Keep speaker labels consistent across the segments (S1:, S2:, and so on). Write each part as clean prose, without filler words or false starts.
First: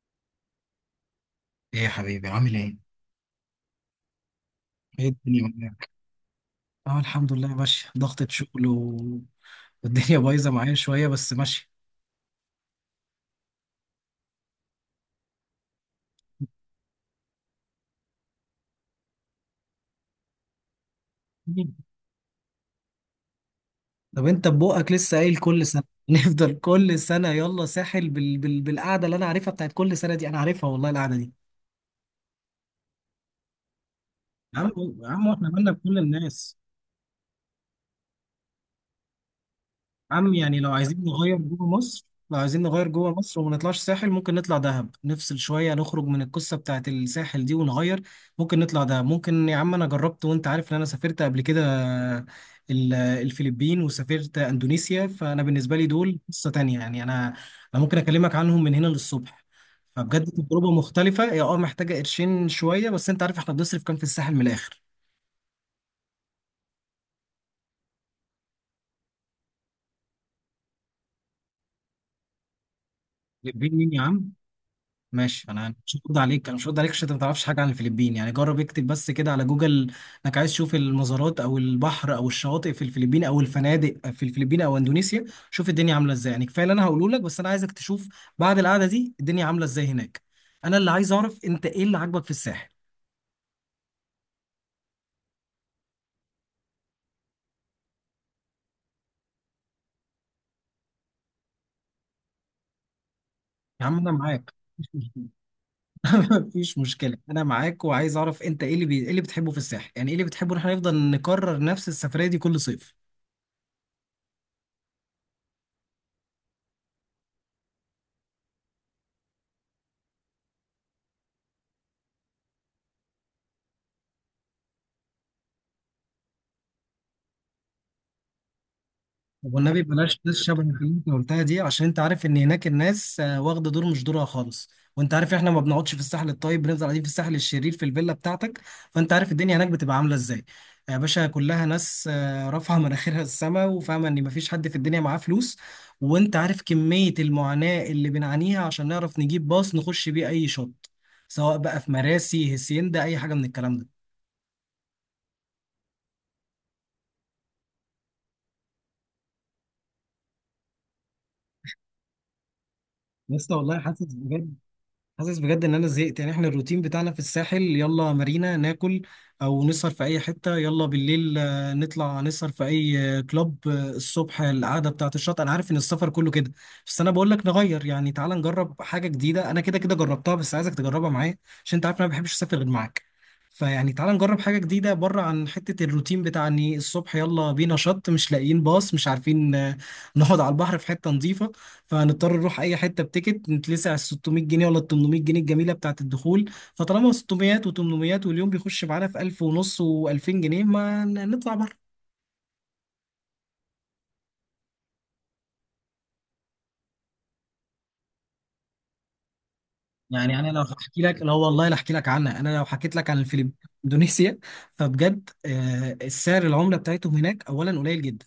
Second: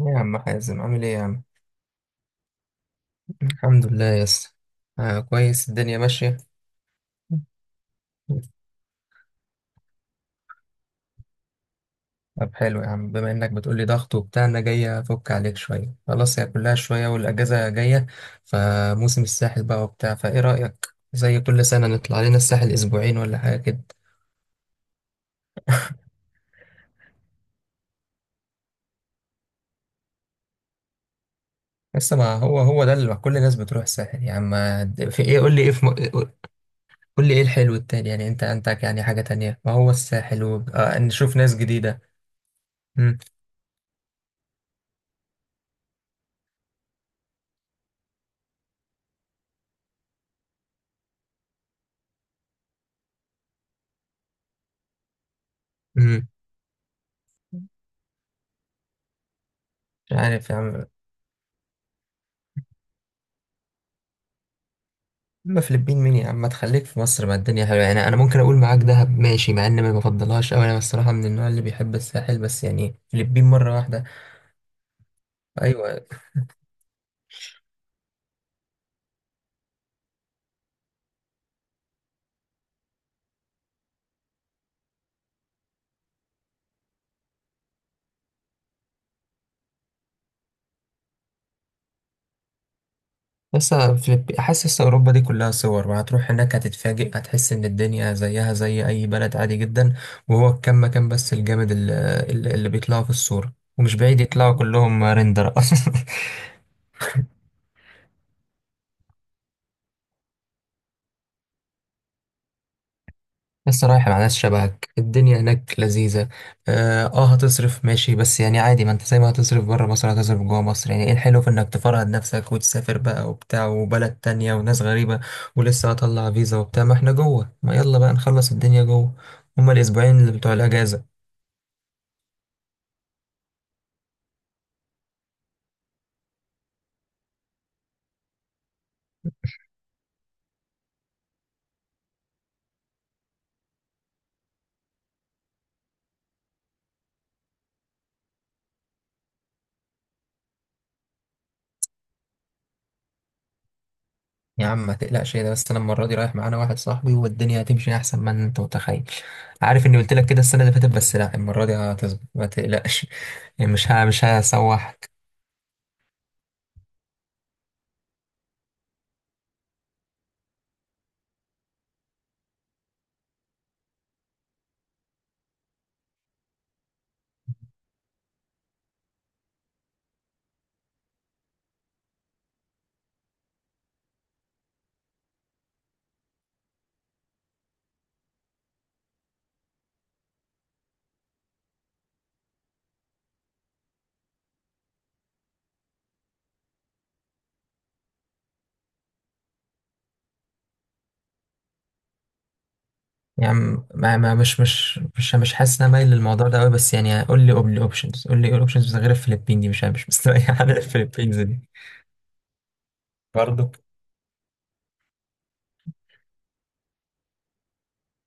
S1: إيه يا عم حازم، عامل ايه يا عم؟
S2: ايه يا حبيبي، عامل ايه؟
S1: الحمد لله يا اسطى.
S2: ايه
S1: آه،
S2: الدنيا
S1: كويس،
S2: معاك؟
S1: الدنيا ماشية.
S2: اه الحمد لله ماشي، ضغطة شغل والدنيا بايظة معايا شوية بس ماشي.
S1: طب حلو يا عم، بما انك بتقولي ضغط وبتاع انا جاي افك عليك شوية، خلاص هي كلها شوية والاجازة جاية. فموسم الساحل بقى وبتاع، فايه رأيك زي كل سنة نطلع لنا الساحل اسبوعين ولا حاجة كده؟
S2: طب انت ببقك لسه قايل كل سنة نفضل كل سنة يلا ساحل بالقعدة اللي انا عارفها، بتاعت كل سنة دي انا عارفها والله القعدة دي.
S1: لسه، ما هو ده اللي كل الناس بتروح الساحل يا عم.
S2: يا عم، يا
S1: في
S2: عم
S1: ايه؟
S2: احنا مالنا بكل الناس؟
S1: قول لي ايه الحلو التاني، يعني انت عندك يعني حاجة تانية؟ ما هو
S2: عم
S1: الساحل
S2: يعني
S1: و...
S2: لو عايزين نغير
S1: نشوف ناس
S2: جوه
S1: جديدة.
S2: مصر،
S1: امم.
S2: وما نطلعش ساحل، ممكن نطلع دهب، نفصل شوية، نخرج من القصة بتاعت الساحل دي ونغير. ممكن نطلع دهب، ممكن يا عم. أنا جربت وأنت عارف إن أنا سافرت قبل كده الفلبين وسافرت أندونيسيا، فأنا بالنسبة لي دول قصة تانية. يعني أنا ممكن أكلمك عنهم من هنا للصبح.
S1: مش
S2: فبجد
S1: عارف يا
S2: تجربة
S1: عم.
S2: مختلفة، هي أه محتاجة قرشين شوية، بس أنت عارف إحنا بنصرف كام في الساحل من الآخر.
S1: اما فلبين مين يا عم، ما تخليك في مصر، ما الدنيا حلوه يعني، انا ممكن اقول معاك دهب ماشي مع ان ما بفضلهاش قوي، انا الصراحه من النوع اللي بيحب الساحل، بس يعني فلبين
S2: فلبين
S1: مره
S2: مين يا
S1: واحده.
S2: عم؟ ماشي،
S1: ايوه.
S2: انا مش هرد عليك عشان انت ما تعرفش حاجه عن الفلبين. يعني جرب اكتب بس كده على جوجل انك عايز تشوف المزارات او البحر او الشواطئ في الفلبين، او الفنادق في الفلبين او اندونيسيا. شوف الدنيا عامله ازاي، يعني كفايه اللي انا هقوله لك، بس انا عايزك تشوف بعد القعده دي الدنيا عامله ازاي هناك. انا اللي عايز اعرف انت ايه اللي عاجبك في الساحل.
S1: لسه فلبين، حاسس لسه اوروبا دي كلها صور، وهتروح هناك هتتفاجئ، هتحس ان الدنيا زيها زي اي بلد عادي جدا. وهو الكم مكان بس الجامد اللي، اللي بيطلعوا في الصوره
S2: يا
S1: ومش
S2: عم انا
S1: بعيد يطلعوا
S2: معاك.
S1: كلهم ريندر اصلا.
S2: مفيش مشكلة، أنا معاك وعايز أعرف أنت إيه اللي بتحبه في الساحل. يعني إيه اللي بتحبه إن إحنا نفضل نكرر نفس السفرية دي كل صيف؟
S1: لسه رايح مع ناس شبهك الدنيا هناك لذيذة. اه، هتصرف ماشي بس يعني عادي، ما انت زي ما هتصرف بره مصر هتصرف جوه مصر، يعني ايه الحلو في انك تفرهد نفسك وتسافر بقى وبتاع وبلد تانية وناس غريبة؟ ولسه هطلع فيزا وبتاع ما احنا جوه، ما يلا بقى نخلص الدنيا جوه.
S2: طب
S1: هما
S2: والنبي بلاش
S1: الاسبوعين اللي
S2: ناس
S1: بتوع
S2: شبه اللي انت
S1: الاجازة.
S2: قلتها دي، عشان انت عارف ان هناك الناس واخده دور مش دورها خالص. وانت عارف احنا ما بنقعدش في الساحل الطيب، بنفضل قاعدين في الساحل الشرير في الفيلا بتاعتك، فانت عارف الدنيا هناك بتبقى عامله ازاي. يا باشا، كلها ناس رافعه مناخيرها السما وفاهمه ان مفيش حد في الدنيا معاه فلوس. وانت عارف كميه المعاناه اللي بنعانيها عشان نعرف نجيب باص نخش بيه اي شط، سواء بقى في مراسي، هسيندا، اي حاجه من الكلام ده.
S1: يا عم ما تقلقش، إيه ده بس، انا المرة دي رايح معانا واحد صاحبي والدنيا هتمشي احسن ما انت متخيل. عارف اني قلت لك كده السنة اللي فاتت، بس لا المرة دي هتظبط ما تقلقش.
S2: لسه
S1: يعني
S2: والله
S1: مش هسوحك.
S2: حاسس بجد ان انا زهقت. يعني احنا الروتين بتاعنا في الساحل يلا مارينا ناكل، او نسهر في اي حته، يلا بالليل نطلع نسهر في اي كلوب، الصبح القعده بتاعه الشط. انا عارف ان السفر كله كده، بس انا بقول لك نغير، يعني تعال نجرب حاجه جديده، انا كده كده جربتها بس عايزك تجربها معايا عشان انت عارف إن انا ما بحبش اسافر غير معاك. فيعني تعال نجرب حاجه جديده، بره عن حته الروتين بتاع اني الصبح يلا بينا شط، مش لاقيين باص، مش عارفين نقعد على البحر في حته نظيفه. فهنضطر نروح اي حته بتيكت نتلسع على ال 600 جنيه ولا ال 800 جنيه الجميله بتاعه الدخول. فطالما 600 و800 واليوم بيخش معانا في 1000 ونص و2000 جنيه، ما ن- نطلع بره.
S1: يعني ما ما مش مش مش مش حاسس ان انا مايل للموضوع ده قوي، بس يعني قول لي اوبشنز، قول لي ايه الاوبشنز غير الفلبين دي، مش
S2: يعني انا لو
S1: مستريح على
S2: احكي لك، لا
S1: الفلبينز
S2: والله
S1: دي.
S2: لا احكي لك عنها. انا لو حكيت لك عن الفلبين،
S1: برضه.
S2: اندونيسيا، فبجد السعر العمله بتاعتهم هناك اولا قليل جدا.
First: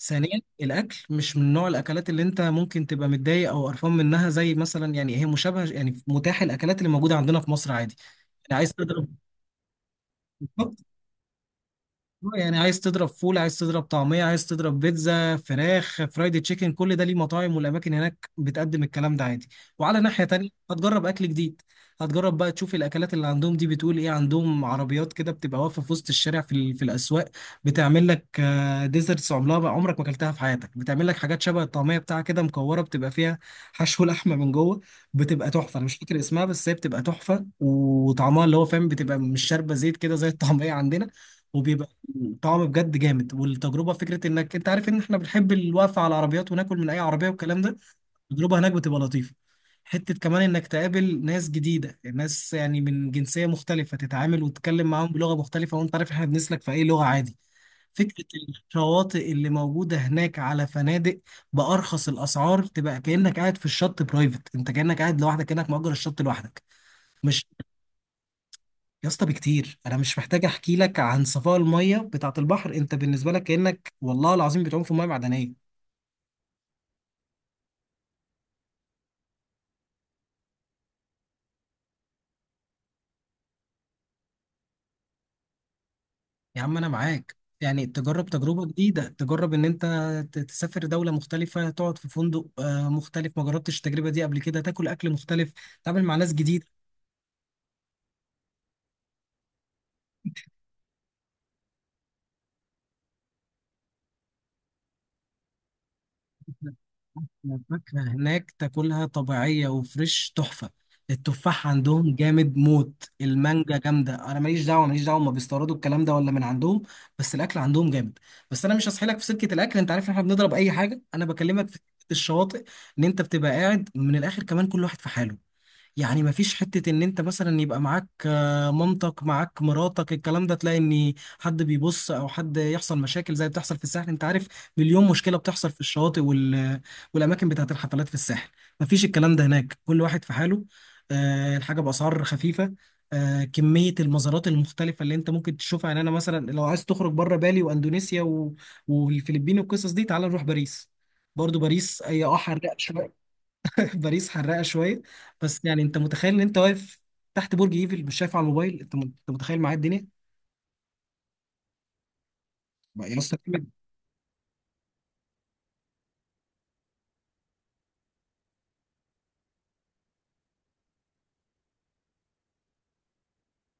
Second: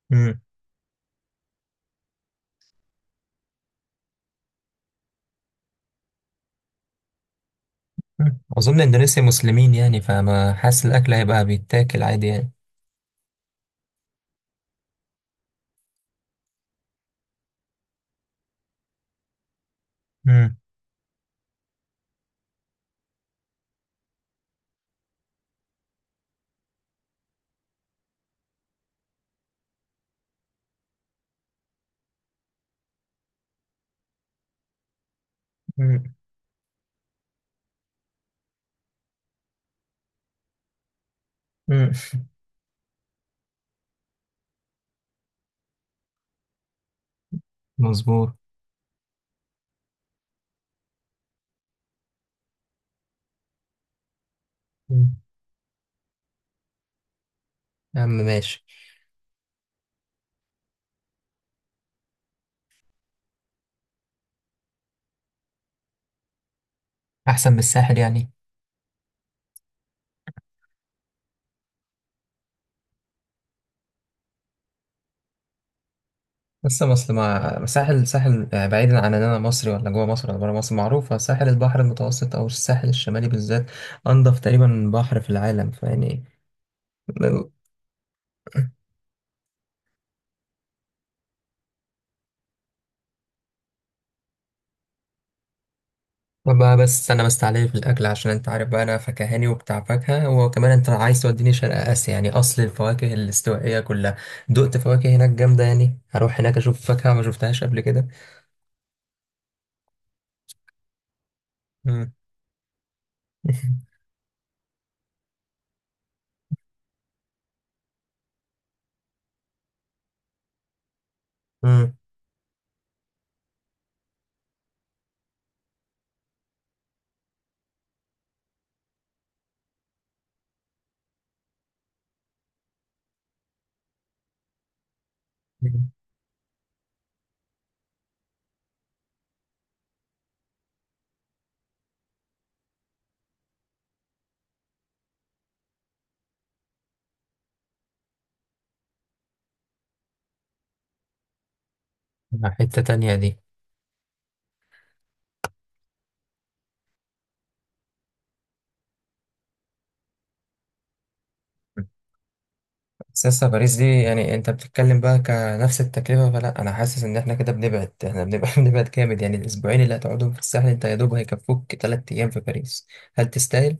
S2: ثانيا
S1: امم.
S2: الاكل مش من نوع الاكلات اللي انت ممكن تبقى متضايق او قرفان منها، زي مثلا يعني هي مشابهه، يعني متاح الاكلات اللي موجوده عندنا في مصر عادي. يعني عايز
S1: اظن
S2: تضرب
S1: اندونيسيا مسلمين يعني، فما حاسس الاكل هيبقى بيتاكل عادي يعني.
S2: يعني عايز تضرب فول، عايز تضرب طعمية، عايز تضرب بيتزا، فراخ فرايد تشيكن، كل ده ليه مطاعم. والأماكن هناك بتقدم الكلام ده عادي، وعلى ناحية تانية
S1: امم.
S2: هتجرب أكل جديد. هتجرب بقى تشوف الأكلات اللي عندهم دي بتقول إيه. عندهم عربيات كده بتبقى واقفة في وسط الشارع في الأسواق، بتعمل لك ديزرتس عمرها بقى، عمرك ما أكلتها في حياتك. بتعمل لك حاجات شبه الطعمية بتاعها كده، مكورة، بتبقى فيها حشو لحمة من جوه. بتبقى تحفة، أنا مش
S1: مم.
S2: فاكر اسمها، بس هي بتبقى تحفة وطعمها اللي هو فاهم. بتبقى مش شاربة زيت كده زي الطعمية عندنا،
S1: مم.
S2: وبيبقى طعم بجد جامد. والتجربه فكره انك انت عارف ان احنا بنحب الوقفه على العربيات وناكل من اي عربيه والكلام ده.
S1: مظبوط.
S2: التجربه هناك بتبقى لطيفه. حته كمان انك تقابل ناس جديده، ناس يعني من جنسيه مختلفه، تتعامل وتتكلم معاهم
S1: مم.
S2: بلغه مختلفه وانت عارف احنا بنسلك في اي لغه عادي.
S1: يا عم
S2: فكره
S1: ماشي.
S2: الشواطئ اللي موجوده هناك على فنادق، بارخص الاسعار تبقى كانك قاعد في الشط برايفت، انت كانك قاعد لوحدك، كانك مأجر الشط لوحدك. مش
S1: احسن من الساحل يعني؟
S2: يا اسطى، بكتير. انا مش محتاج احكي لك عن صفاء الميه بتاعه البحر، انت بالنسبه لك كانك والله العظيم بتعوم في ميه معدنيه.
S1: لسه مصر مع ساحل ساحل، بعيدا عن ان انا مصري ولا جوه مصر ولا بره مصر، معروفه ساحل البحر المتوسط او الساحل الشمالي بالذات انضف تقريبا بحر في العالم، فيعني.
S2: يا عم انا معاك،
S1: بقى.
S2: يعني تجرب تجربه جديده، تجرب ان انت تسافر دوله مختلفه، تقعد في فندق مختلف، ما جربتش التجربه دي قبل كده، تاكل اكل مختلف، تتعامل مع ناس جديده.
S1: بس انا مستعلي في الاكل عشان انت عارف بقى انا فكهاني وبتاع فاكهه، وكمان انت عايز توديني شرق اسيا، يعني اصل الفواكه الاستوائيه كلها دقت فواكه، هناك جامده يعني، هروح هناك اشوف فاكهه ما شفتهاش قبل
S2: الفاكهة
S1: كده.
S2: هناك تاكلها طبيعية وفريش، تحفة. التفاح
S1: مم.
S2: عندهم جامد موت، المانجا جامدة، أنا ماليش دعوة ماليش دعوة هما بيستوردوا الكلام ده ولا من عندهم، بس الأكل عندهم جامد. بس أنا مش هسحلك في سكة الأكل، أنت عارف إن إحنا بنضرب أي حاجة. أنا بكلمك في
S1: مم.
S2: سكة الشواطئ، إن أنت بتبقى قاعد من الآخر، كمان كل واحد في حاله. يعني مفيش حتة ان انت مثلا يبقى معاك مامتك، معاك مراتك، الكلام ده، تلاقي ان حد بيبص او حد يحصل مشاكل زي بتحصل في الساحل. انت عارف مليون مشكلة بتحصل في الشواطئ والاماكن بتاعت الحفلات في الساحل. مفيش الكلام ده هناك، كل واحد في حاله. الحاجة بأسعار خفيفة، كمية المزارات المختلفة اللي انت ممكن تشوفها. يعني انا مثلا لو عايز تخرج بره، بالي واندونيسيا والفلبين والقصص دي، تعال نروح باريس. برضو باريس هي حرقت
S1: حته تانية
S2: شوية،
S1: دي؟
S2: باريس حراقه شويه. بس يعني انت متخيل ان انت واقف تحت برج ايفل، مش شايف على الموبايل، انت انت متخيل معايا الدنيا بقى يا
S1: بس
S2: اسطى،
S1: لسه
S2: كلمة.
S1: باريس دي يعني انت بتتكلم بقى كنفس التكلفة، فلا، انا حاسس ان احنا كده بنبعد، احنا بنبعد بنبعد جامد، يعني الاسبوعين اللي هتقعدهم في الساحل انت يا دوب هيكفوك تلات ايام في باريس. هل تستاهل؟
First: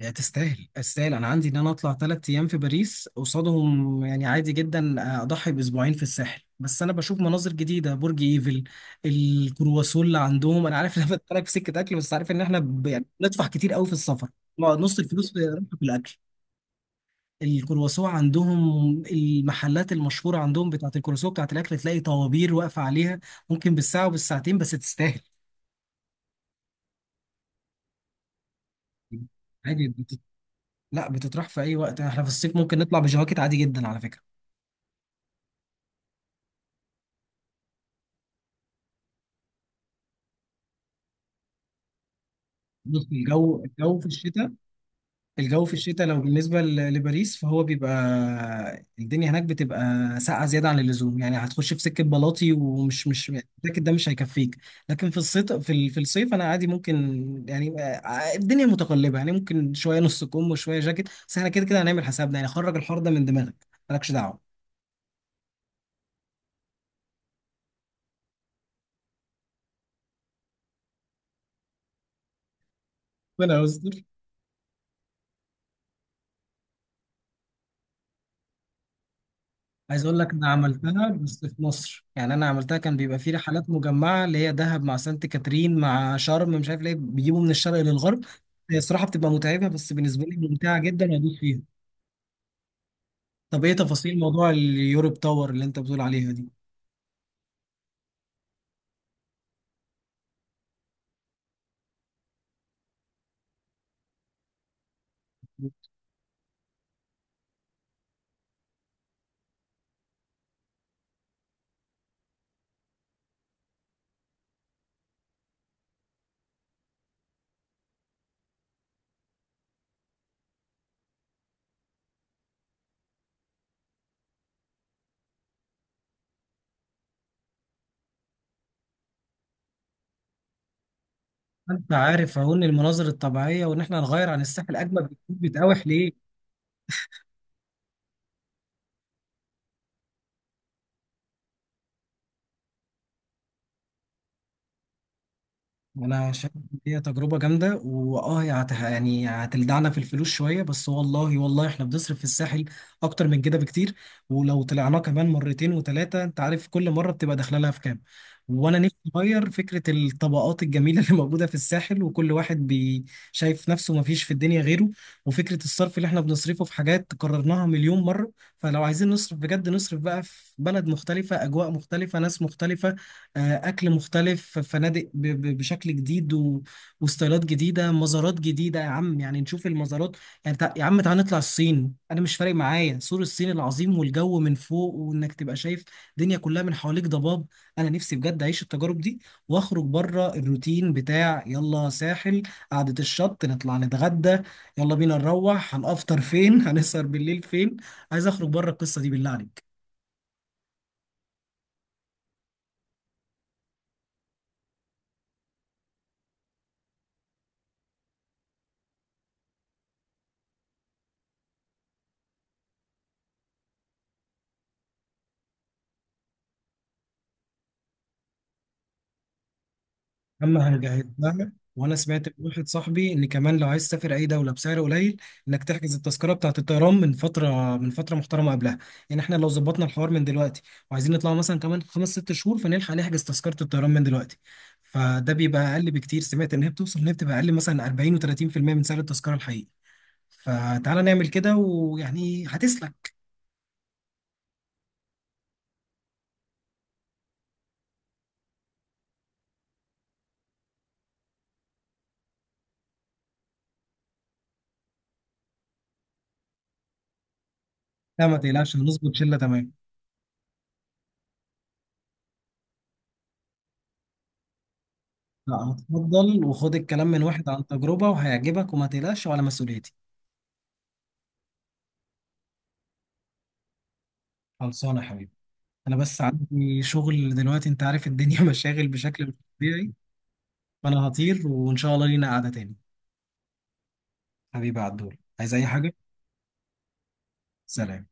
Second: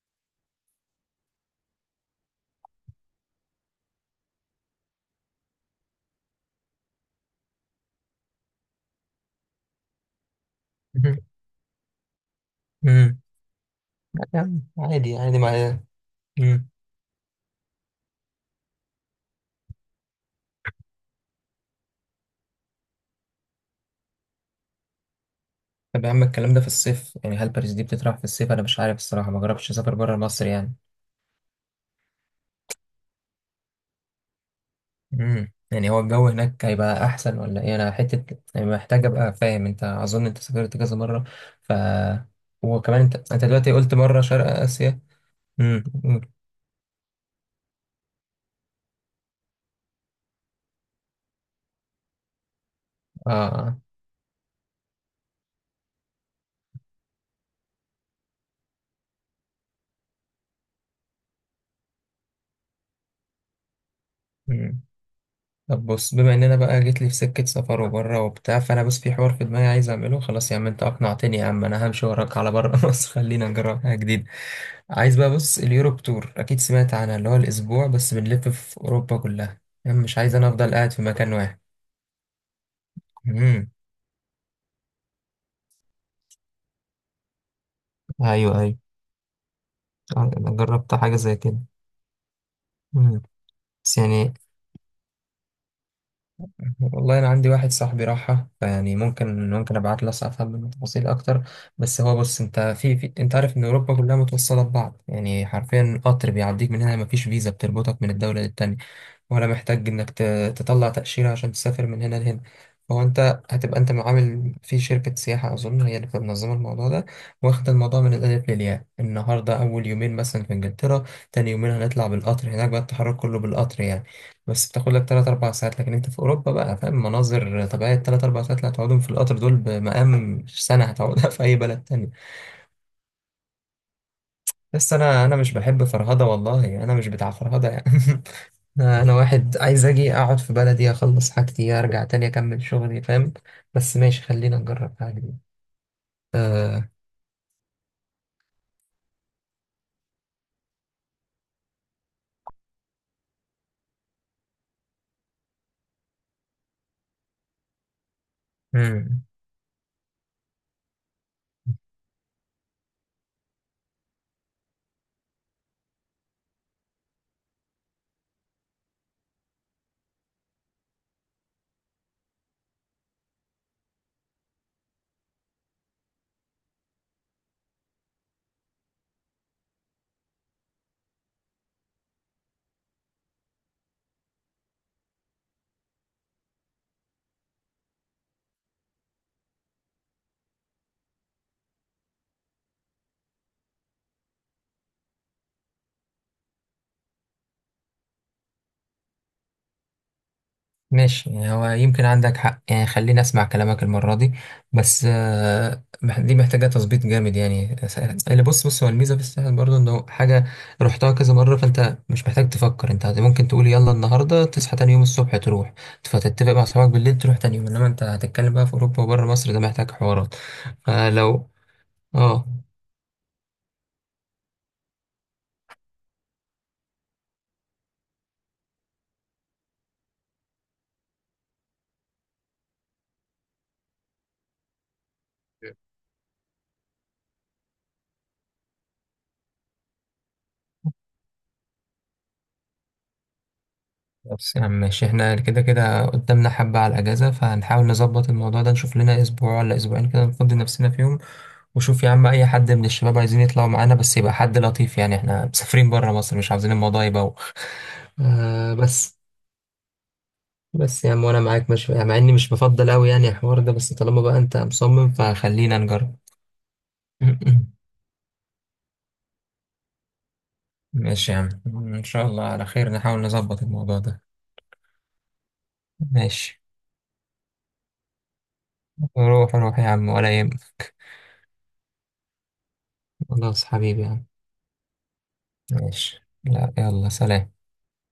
S2: هي تستاهل، تستاهل. انا عندي ان انا اطلع 3 ايام في باريس قصادهم يعني عادي جدا، اضحي باسبوعين في الساحل، بس انا بشوف مناظر جديده، برج ايفل، الكرواسون اللي عندهم. انا عارف ان انا
S1: مهم.
S2: بدخلك في سكه اكل بس عارف ان احنا يعني
S1: مم.
S2: بندفع كتير قوي في السفر،
S1: يعني
S2: نص
S1: عادي،
S2: الفلوس
S1: عادي
S2: في
S1: معايا.
S2: الاكل.
S1: مم.
S2: الكرواسون عندهم، المحلات المشهورة عندهم بتاعة الكرواسون بتاعة الأكل، تلاقي طوابير واقفة عليها، ممكن بالساعة وبالساعتين، بس تستاهل.
S1: طب يا عم الكلام ده في الصيف يعني، هل باريس دي بتطرح في الصيف؟ انا مش عارف الصراحه، ما جربتش
S2: عادي
S1: اسافر بره مصر يعني.
S2: لا، بتطرح في أي وقت، احنا في الصيف ممكن نطلع بجواكت عادي جدا على فكرة.
S1: امم، يعني هو الجو هناك هيبقى احسن ولا ايه؟ انا حته يعني محتاج ابقى فاهم، انت اظن انت سافرت كذا مره، ف وكمان
S2: بص،
S1: انت دلوقتي قلت مره شرق اسيا.
S2: الجو في
S1: امم.
S2: الشتاء لو بالنسبة لباريس فهو بيبقى، الدنيا هناك بتبقى ساقعة زيادة عن اللزوم، يعني هتخش في سكة بلاطي، ومش مش
S1: اه.
S2: الجاكيت ده مش هيكفيك. لكن في الصيف في الصيف أنا عادي ممكن. يعني الدنيا متقلبة، يعني ممكن شوية نص كم وشوية جاكيت، بس احنا كده كده هنعمل حسابنا، يعني خرج الحر ده من دماغك مالكش دعوة.
S1: امم. طب بص، بما ان انا بقى جيت لي في سكه سفر وبره وبتاع، فانا بس في حوار في دماغي عايز اعمله. خلاص يا عم انت اقنعتني، يا عم انا همشي وراك على بره مصر، خلينا
S2: ربنا
S1: نجرب
S2: يستر.
S1: حاجه جديده. عايز بقى، بص، اليوروب تور اكيد سمعت عنها، اللي هو الاسبوع بس بنلف في اوروبا كلها، يعني
S2: عايز
S1: مش
S2: اقول لك
S1: عايز انا
S2: انا
S1: افضل قاعد في
S2: عملتها
S1: مكان
S2: بس
S1: واحد.
S2: في مصر، يعني انا عملتها كان بيبقى في رحلات
S1: امم.
S2: مجمعه اللي هي دهب مع سانت كاترين مع شرم، مش عارف ليه بيجيبوا من الشرق للغرب.
S1: ايوه، ايوه.
S2: هي الصراحه بتبقى متعبه، بس بالنسبه
S1: آه،
S2: لي
S1: انا
S2: ممتعه
S1: جربت
S2: جدا
S1: حاجه زي
S2: وادوس
S1: كده.
S2: فيها.
S1: مم.
S2: طب ايه
S1: بس
S2: تفاصيل
S1: يعني
S2: موضوع اليوروب تاور اللي انت بتقول عليها دي؟
S1: والله انا عندي واحد صاحبي راحها، فيعني ممكن ابعت له افهم منه تفاصيل اكتر. بس هو، بص، انت في انت عارف ان اوروبا كلها متوصله ببعض، يعني حرفيا قطر بيعديك من هنا، مفيش فيزا بتربطك من الدوله للتانية، ولا محتاج تطلع تأشيرة عشان تسافر من هنا لهنا. فهو انت هتبقى انت عامل في شركة سياحة، اظن هي اللي بتبقى منظمة الموضوع ده، واخد الموضوع من الالف للياء، النهاردة اول يومين مثلا في انجلترا، تاني يومين هنطلع بالقطر، هناك بقى التحرك كله بالقطر يعني، بس بتاخد لك 3 4 ساعات، لكن انت في اوروبا بقى فاهم، مناظر طبيعية، 3 4 ساعات اللي هتقعدهم في القطر دول بمقام سنة هتقعدها في اي بلد
S2: انت
S1: تاني.
S2: عارف اهو ان المناظر الطبيعيه وان احنا نغير عن الساحل
S1: بس
S2: اجمل بكتير،
S1: انا مش بحب
S2: بتقاوح
S1: فرهده،
S2: ليه؟
S1: والله انا مش بتاع فرهده يعني. انا واحد عايز اجي اقعد في بلدي اخلص حاجتي ارجع تاني اكمل شغلي، فاهم؟ بس ماشي، خلينا نجرب حاجه جديده.
S2: انا شايف ان
S1: آه.
S2: هي تجربه جامده، هي يعني هتلدعنا في الفلوس شويه، بس والله والله احنا بنصرف في الساحل اكتر من كده بكتير. ولو طلعناه كمان مرتين وثلاثه، انت عارف كل مره بتبقى داخله لها في كام. وانا نفسي
S1: مم.
S2: اغير فكره الطبقات الجميله اللي موجوده في الساحل، وكل واحد شايف نفسه ما فيش في الدنيا غيره، وفكره الصرف اللي احنا بنصرفه في حاجات قررناها مليون مره. فلو عايزين نصرف بجد، نصرف بقى في بلد مختلفه، اجواء مختلفه، ناس مختلفه، اكل مختلف، فنادق بشكل جديد وستايلات جديده، مزارات جديده. يا عم يعني نشوف المزارات، يعني يا عم تعالى نطلع الصين. انا مش فارق معايا سور الصين العظيم والجو من فوق، وانك تبقى شايف الدنيا كلها من حواليك ضباب. انا نفسي بجد اعيش التجارب دي، واخرج بره الروتين بتاع يلا ساحل، قعده الشط، نطلع نتغدى، يلا بينا نروح، هنفطر فين، هنسهر بالليل فين. عايز اخرج بره القصه دي بالله عليك.
S1: ماشي، يعني هو يمكن عندك حق يعني، خليني اسمع كلامك المرة دي. بس دي محتاجة تظبيط جامد، اللي، بص، بص، هو الميزة في الساحل برضه انه حاجة رحتها كذا مرة، فانت مش محتاج تفكر، انت ممكن تقول يلا النهاردة تصحى تاني يوم الصبح تروح، فتتفق مع اصحابك بالليل تروح تاني يوم، انما انت هتتكلم بقى في اوروبا وبره مصر، ده محتاج حوارات.
S2: اما هنجهز
S1: فلو
S2: لها. وانا سمعت من
S1: اه
S2: واحد صاحبي ان كمان لو عايز تسافر اي دوله بسعر قليل، انك تحجز التذكره بتاعه الطيران من فتره، من فتره محترمه قبلها. يعني احنا لو ظبطنا الحوار من دلوقتي وعايزين نطلع مثلا كمان خمس ست شهور، فنلحق نحجز تذكره الطيران من دلوقتي، فده بيبقى اقل بكتير. سمعت ان هي بتوصل ان هي بتبقى اقل مثلا 40 و30% من سعر التذكره الحقيقي. فتعالى نعمل كده ويعني هتسلك.
S1: بس يا عم ماشي، احنا كده كده قدامنا حبة على الأجازة، فهنحاول نظبط الموضوع ده، نشوف لنا أسبوع ولا أسبوعين كده نفضي نفسنا فيهم. وشوف يا عم أي حد من الشباب عايزين يطلعوا معانا، بس يبقى حد لطيف، يعني احنا مسافرين برا مصر مش عاوزين الموضوع يبوخ.
S2: لا ما
S1: آه،
S2: تقلقش، هنظبط
S1: بس،
S2: شله تمام.
S1: بس يا عم وأنا معاك، مش يعني، مع إني مش بفضل أوي يعني الحوار ده، بس طالما بقى أنت مصمم
S2: لا
S1: فخلينا نجرب.
S2: اتفضل وخد الكلام من واحد عن تجربه، وهيعجبك وما تقلقش وعلى مسؤوليتي.
S1: ماشي يا عم، إن شاء الله على خير، نحاول نظبط الموضوع ده.
S2: خلصانه يا حبيبي، انا بس
S1: ماشي،
S2: عندي شغل دلوقتي، انت عارف الدنيا مشاغل بشكل مش
S1: روح روح يا
S2: طبيعي.
S1: عم ولا يهمك.
S2: فانا هطير، وان شاء الله لينا قعدة تاني.
S1: خلاص حبيبي يا عم.
S2: حبيبي عبدول، عايز اي حاجة؟
S1: ماشي، لا، يلا سلام.
S2: سلام.